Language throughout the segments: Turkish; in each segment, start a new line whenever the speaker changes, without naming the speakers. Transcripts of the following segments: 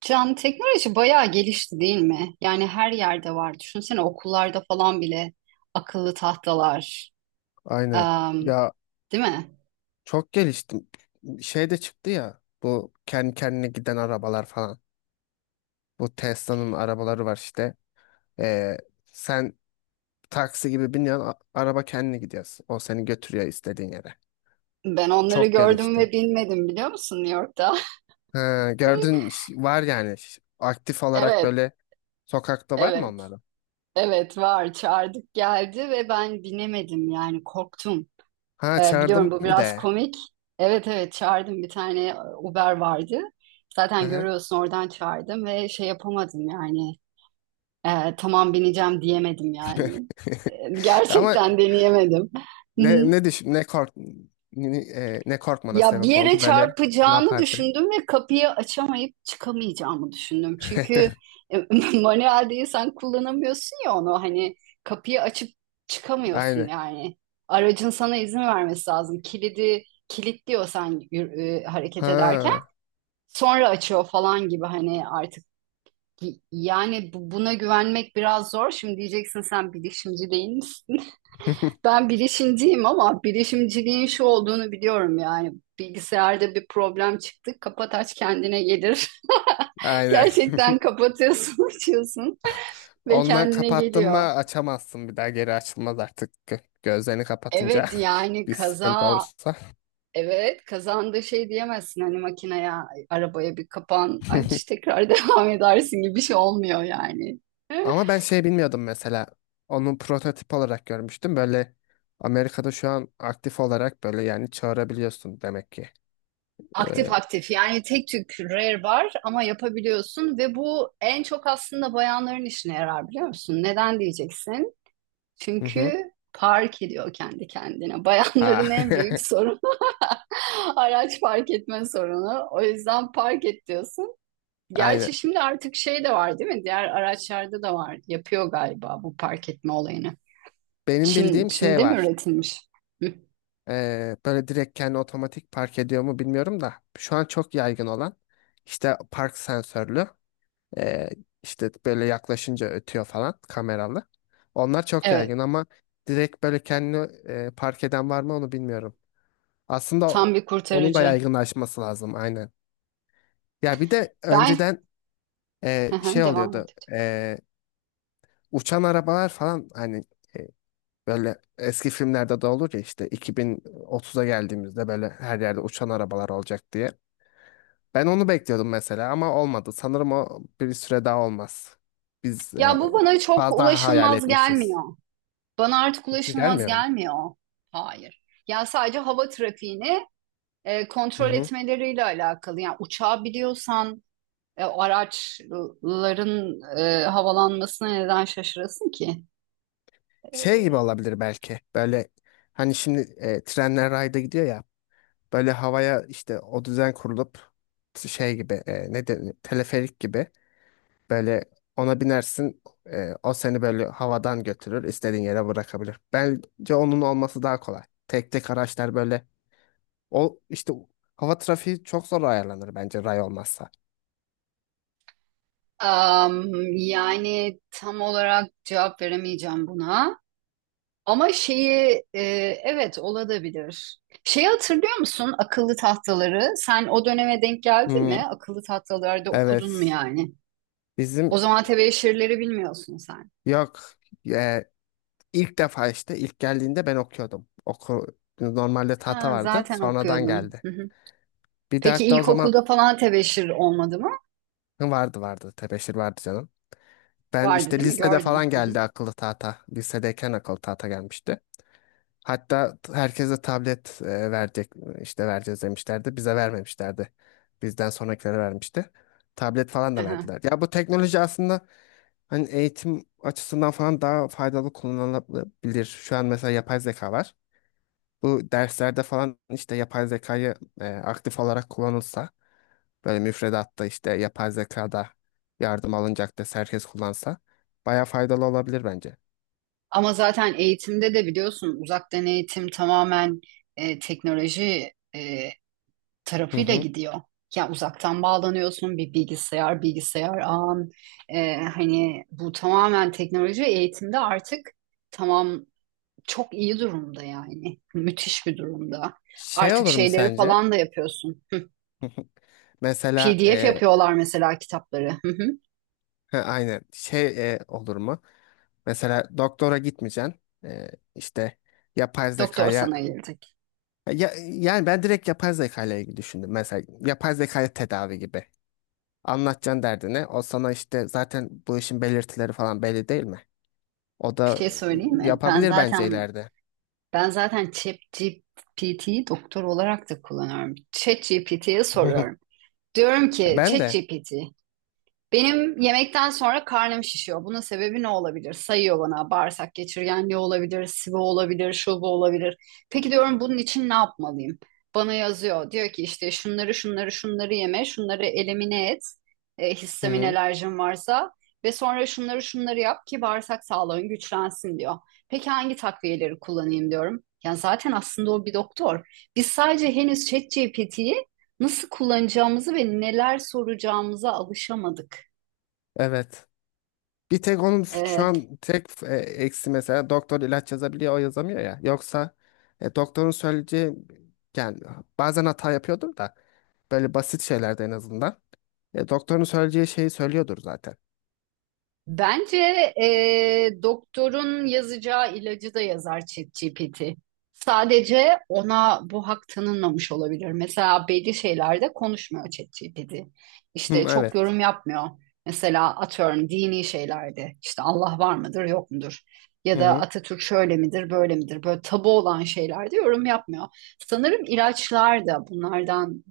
Can, teknoloji bayağı gelişti değil mi? Yani her yerde var. Düşünsene okullarda falan bile akıllı tahtalar.
Aynen.
Em,
Ya
değil mi?
çok geliştim. Şey de çıktı ya. Bu kendi kendine giden arabalar falan. Bu Tesla'nın arabaları var işte. Ee, sen taksi gibi biniyorsun. Araba kendine gidiyor. O seni götürüyor istediğin yere.
Ben onları
Çok
gördüm
gelişti.
ve bilmedim biliyor musun New York'ta?
Ha, gördün var yani. Aktif olarak
Evet,
böyle sokakta var mı
evet,
onların?
evet var. Çağırdık geldi ve ben binemedim yani korktum.
Ha
Biliyorum
çağırdım
bu
bir
biraz
de.
komik. Evet evet çağırdım bir tane Uber vardı.
Hı
Zaten
hı.
görüyorsun oradan çağırdım ve şey yapamadım yani. Tamam bineceğim diyemedim yani.
Ama
Gerçekten deneyemedim. Hı hı.
ne ne düş ne kork ne, ne e, ne korkmana
Ya bir
sebep
yere
oldu böyle ne
çarpacağını
yapardı?
düşündüm ve kapıyı açamayıp çıkamayacağımı düşündüm. Çünkü e, manuel sen kullanamıyorsun ya onu hani kapıyı açıp çıkamıyorsun
Aynen.
yani. Aracın sana izin vermesi lazım. Kilidi kilitliyor sen hareket ederken.
Ha.
Sonra açıyor falan gibi hani artık yani buna güvenmek biraz zor. Şimdi diyeceksin sen bilişimci değil. Ben bilişimciyim ama bilişimciliğin şu olduğunu biliyorum yani. Bilgisayarda bir problem çıktı. Kapat aç kendine gelir.
Aynen.
Gerçekten kapatıyorsun, açıyorsun ve
Ondan
kendine
kapattın mı
geliyor.
açamazsın bir daha geri açılmaz artık. Gözlerini kapatınca
Evet yani
bir sıkıntı olursa.
kazanda şey diyemezsin hani makineye arabaya bir kapan aç tekrar devam edersin gibi bir şey olmuyor yani.
Ama ben şey bilmiyordum mesela. Onun prototip olarak görmüştüm. Böyle Amerika'da şu an aktif olarak böyle yani çağırabiliyorsun demek ki.
Aktif
Ee,
aktif yani tek tük rare var ama yapabiliyorsun ve bu en çok aslında bayanların işine yarar biliyor musun? Neden diyeceksin?
Hı hı.
Çünkü park ediyor kendi kendine.
Aa,
Bayanların en büyük sorunu araç park etme sorunu. O yüzden park et diyorsun. Gerçi
aynen.
şimdi artık şey de var değil mi? Diğer araçlarda da var. Yapıyor galiba bu park etme olayını.
Benim bildiğim şey
Çin'de mi
var.
üretilmiş? Hı.
Böyle direkt kendi otomatik park ediyor mu bilmiyorum da. Şu an çok yaygın olan işte park sensörlü. Ee, işte böyle yaklaşınca ötüyor falan kameralı. Onlar çok
Evet,
yaygın ama direkt böyle kendini park eden var mı onu bilmiyorum. Aslında
tam bir
onun da
kurtarıcı.
yaygınlaşması lazım aynen. Ya bir de
Ben
önceden
hı
şey
hı, devam
oluyordu.
et.
Uçan arabalar falan hani e, böyle eski filmlerde de olur ya işte 2030'a geldiğimizde böyle her yerde uçan arabalar olacak diye. Ben onu bekliyordum mesela ama olmadı. Sanırım o bir süre daha olmaz. Biz
Ya bu
e,
bana çok
Fazla hayal
ulaşılmaz
etmişiz.
gelmiyor. Bana artık ulaşılmaz
Gelmiyor mu?
gelmiyor. Hayır. Ya sadece hava trafiğini
Hı
kontrol
hı.
etmeleriyle alakalı. Yani uçağı biliyorsan araçların havalanmasına neden şaşırasın ki?
Şey gibi olabilir belki. Böyle hani şimdi trenler rayda gidiyor ya. Böyle havaya işte o düzen kurulup şey gibi ne denir teleferik gibi böyle ona binersin, o seni böyle havadan götürür istediğin yere bırakabilir. Bence onun olması daha kolay. Tek tek araçlar böyle o işte hava trafiği çok zor ayarlanır bence ray olmazsa.
Am, yani tam olarak cevap veremeyeceğim buna. Ama evet olabilir. Şeyi hatırlıyor musun akıllı tahtaları? Sen o döneme denk geldin
Hmm,
mi? Akıllı tahtalarda okudun mu
evet.
yani? O
Bizim
zaman tebeşirleri bilmiyorsun sen.
yok. Ee, ilk defa işte ilk geldiğinde ben okuyordum. Normalde tahta
Ha,
vardı.
zaten
Sonradan
okuyordun.
geldi.
Hı hı.
Bir de
Peki
hatta o zaman
ilkokulda falan tebeşir olmadı mı?
vardı. Tebeşir vardı canım. Ben
Vardı
işte
değil mi?
lisede
Gördüm.
falan
Hı hı.
geldi akıllı tahta. Lisedeyken akıllı tahta gelmişti. Hatta herkese tablet verecek işte vereceğiz demişlerdi. Bize vermemişlerdi. Bizden sonrakilere vermişti. Tablet falan da
Aha.
verdiler. Ya bu teknoloji aslında hani eğitim açısından falan daha faydalı kullanılabilir. Şu an mesela yapay zeka var. Bu derslerde falan işte yapay zekayı aktif olarak kullanılsa böyle müfredatta işte yapay zekada yardım alınacak ders herkes kullansa baya faydalı olabilir bence.
Ama zaten eğitimde de biliyorsun uzaktan eğitim tamamen teknoloji
Hı
tarafıyla
hı.
gidiyor. Ya uzaktan bağlanıyorsun bir bilgisayar ağın. Hani bu tamamen teknoloji eğitimde artık tamam çok iyi durumda yani. Müthiş bir durumda.
Şey
Artık
olur mu
şeyleri
sence?
falan da yapıyorsun. Hı.
Mesela
PDF yapıyorlar mesela kitapları. Hı hı.
ha, aynen şey olur mu? Mesela doktora gitmeyeceksin. E, işte Yapay
Doktor
zekaya
sana gelecek.
yani ben direkt yapay zekayla ile ilgili düşündüm. Mesela yapay zekaya tedavi gibi. Anlatacaksın derdini. O sana işte zaten bu işin belirtileri falan belli değil mi? O
Bir
da
şey söyleyeyim mi? Ben
yapabilir bence
zaten
ileride.
ben zaten ChatGPT'yi doktor olarak da kullanıyorum. ChatGPT'ye soruyorum. Diyorum ki
Ben de.
ChatGPT, benim yemekten sonra karnım şişiyor. Bunun sebebi ne olabilir? Sayıyor bana bağırsak geçirgenliği olabilir, sıvı olabilir, şu bu olabilir. Peki diyorum bunun için ne yapmalıyım? Bana yazıyor. Diyor ki işte şunları şunları şunları yeme, şunları elimine et.
Hı
Histamin
hı.
alerjin varsa ve sonra şunları şunları yap ki bağırsak sağlığın güçlensin diyor. Peki hangi takviyeleri kullanayım diyorum. Yani zaten aslında o bir doktor. Biz sadece henüz ChatGPT'yi nasıl kullanacağımızı ve neler soracağımıza alışamadık.
Evet. Bir tek onun şu
Ee,
an tek eksi mesela doktor ilaç yazabiliyor o yazamıyor ya. Yoksa doktorun söyleyeceği yani bazen hata yapıyordur da böyle basit şeylerde en azından. Doktorun söyleyeceği şeyi söylüyordur zaten.
bence doktorun yazacağı ilacı da yazar ChatGPT. Sadece ona bu hak tanınmamış olabilir. Mesela belli şeylerde konuşmuyor ChatGPT.
Hı,
İşte çok
evet.
yorum yapmıyor. Mesela atıyorum dini şeylerde işte Allah var mıdır yok mudur? Ya
Hı
da
hı.
Atatürk şöyle midir böyle midir? Böyle tabu olan şeylerde yorum yapmıyor. Sanırım ilaçlar da bunlardan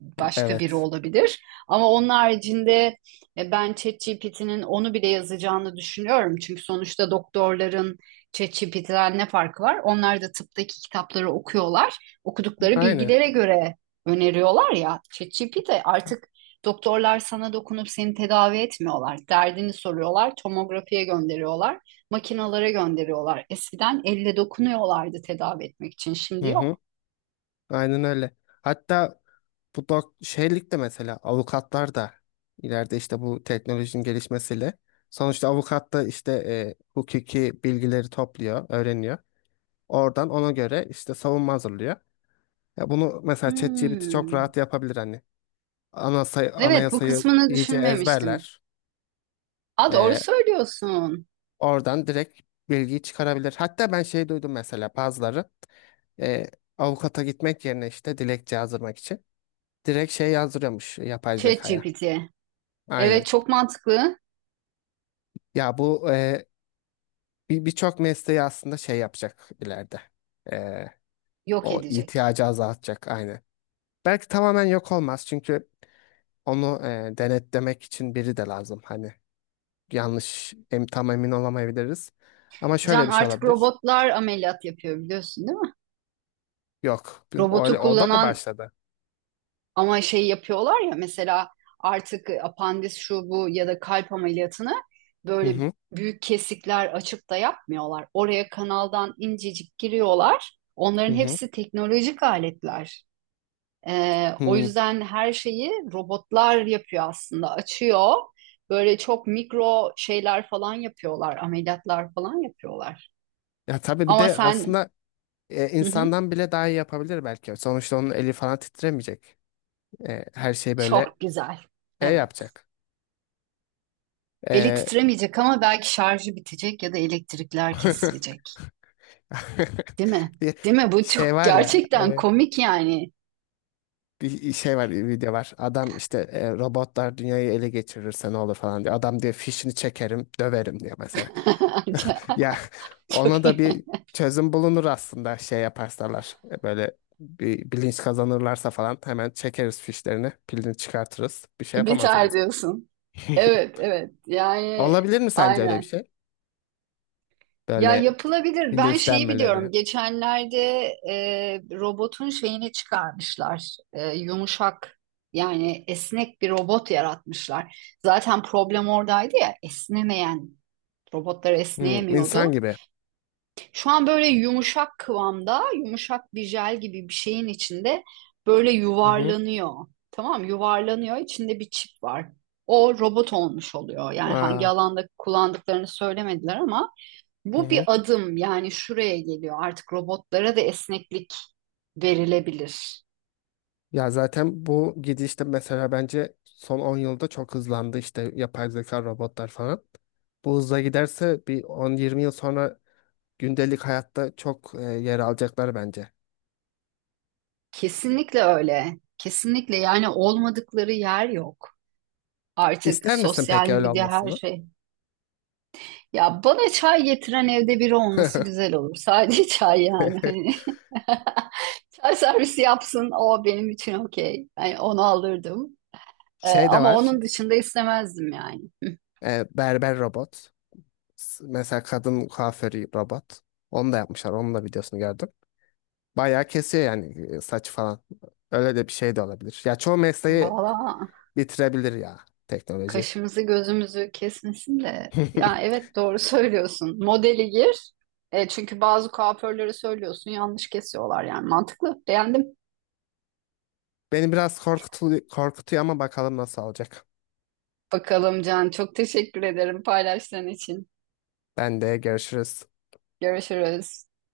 başka biri
Evet.
olabilir. Ama onun haricinde ben ChatGPT'nin onu bile yazacağını düşünüyorum. Çünkü sonuçta doktorların ChatGPT'den ne farkı var? Onlar da tıptaki kitapları okuyorlar. Okudukları
Aynen.
bilgilere göre öneriyorlar ya. ChatGPT artık doktorlar sana dokunup seni tedavi etmiyorlar. Derdini soruyorlar, tomografiye gönderiyorlar, makinalara gönderiyorlar. Eskiden elle dokunuyorlardı tedavi etmek için. Şimdi
Hı hı.
yok.
Aynen öyle. Hatta bu şeylik de mesela avukatlar da ileride işte bu teknolojinin gelişmesiyle sonuçta avukat da işte hukuki bilgileri topluyor, öğreniyor. Oradan ona göre işte savunma hazırlıyor. Ya bunu mesela ChatGPT çok
Hmm.
rahat yapabilir hani.
Evet, bu
Anayasayı
kısmını
iyice
düşünmemiştim.
ezberler.
Aa, doğru
Ee,
söylüyorsun.
Oradan direkt bilgiyi çıkarabilir. Hatta ben şey duydum mesela bazıları e, avukata gitmek yerine işte dilekçe yazdırmak için direkt şey yazdırıyormuş yapay zekaya.
ChatGPT. Evet
Aynen.
çok mantıklı.
Ya bu birçok mesleği aslında şey yapacak ileride. E,
Yok
O
edecek.
ihtiyacı azaltacak aynen. Belki tamamen yok olmaz çünkü onu denetlemek için biri de lazım. Hani yanlış tam emin olamayabiliriz. Ama
Can,
şöyle bir şey
artık
olabilir.
robotlar ameliyat yapıyor biliyorsun değil mi?
Yok.
Robotu
Öyle, o da mı
kullanan
başladı?
ama şey yapıyorlar ya mesela artık apandis şu bu ya da kalp ameliyatını
Hı
böyle
hı.
büyük kesikler açıp da yapmıyorlar. Oraya kanaldan incecik giriyorlar.
Hı
Onların
hı.
hepsi teknolojik aletler. O
Hı.
yüzden her şeyi robotlar yapıyor aslında. Açıyor. Böyle çok mikro şeyler falan yapıyorlar. Ameliyatlar falan yapıyorlar.
Ya tabii bir
Ama
de
sen
aslında
hı hı,
insandan bile daha iyi yapabilir belki. Sonuçta onun eli falan titremeyecek. Her şey böyle
çok güzel. Evet.
yapacak.
Eli
E,
titremeyecek ama belki şarjı bitecek ya da elektrikler kesilecek. Değil mi?
bir
Değil mi? Bu çok
şey var ya,
gerçekten
evet.
komik yani.
bir şey var, bir video var. Adam işte robotlar dünyayı ele geçirirse ne olur falan diyor. Adam diyor fişini çekerim, döverim diyor mesela. Ya ona
Çok
da
iyi.
bir çözüm bulunur aslında şey yaparsalar. Böyle bir bilinç kazanırlarsa falan hemen çekeriz fişlerini, pilini çıkartırız. Bir şey
Biter
yapamazsınız.
diyorsun. Evet, evet. Yani
Olabilir mi sence öyle bir
aynen.
şey?
Ya
Böyle
yapılabilir. Ben şeyi biliyorum.
bilinçlenmeleri.
Geçenlerde e, robotun şeyini çıkarmışlar. Yumuşak yani esnek bir robot yaratmışlar. Zaten problem oradaydı ya esnemeyen robotlar
Hmm, insan
esneyemiyordu.
gibi.
Şu an böyle yumuşak kıvamda, yumuşak bir jel gibi bir şeyin içinde böyle
Hı hı.
yuvarlanıyor. Tamam, yuvarlanıyor. İçinde bir çip var. O robot olmuş oluyor. Yani hangi
Aa,
alanda kullandıklarını söylemediler ama
hı
bu
hı.
bir adım yani şuraya geliyor. Artık robotlara da esneklik verilebilir.
Ya zaten bu gidişte mesela bence son 10 yılda çok hızlandı işte yapay zeka, robotlar falan. Bu hızla giderse bir 10-20 yıl sonra gündelik hayatta çok yer alacaklar bence.
Kesinlikle öyle. Kesinlikle yani olmadıkları yer yok. Artık
İster misin
sosyal
peki öyle
medya her
olmasını?
şey. Ya bana çay getiren evde biri olması güzel olur. Sadece çay yani. Hani çay servisi yapsın o benim için okey. Yani onu alırdım.
Şey de
Ama
var.
onun dışında istemezdim yani.
Berber robot. Mesela kadın kuaförü robot. Onu da yapmışlar. Onun da videosunu gördüm. Bayağı kesiyor yani saç falan. Öyle de bir şey de olabilir. Ya çoğu mesleği
Valla
bitirebilir ya teknoloji.
kaşımızı gözümüzü kesmesin de. Ya evet doğru söylüyorsun. Modeli gir. Çünkü bazı kuaförlere söylüyorsun yanlış kesiyorlar yani. Mantıklı. Beğendim.
Beni biraz korkutuyor, korkutuyor ama bakalım nasıl olacak.
Bakalım Can, çok teşekkür ederim paylaştığın için.
Ben de görüşürüz.
Görüşürüz.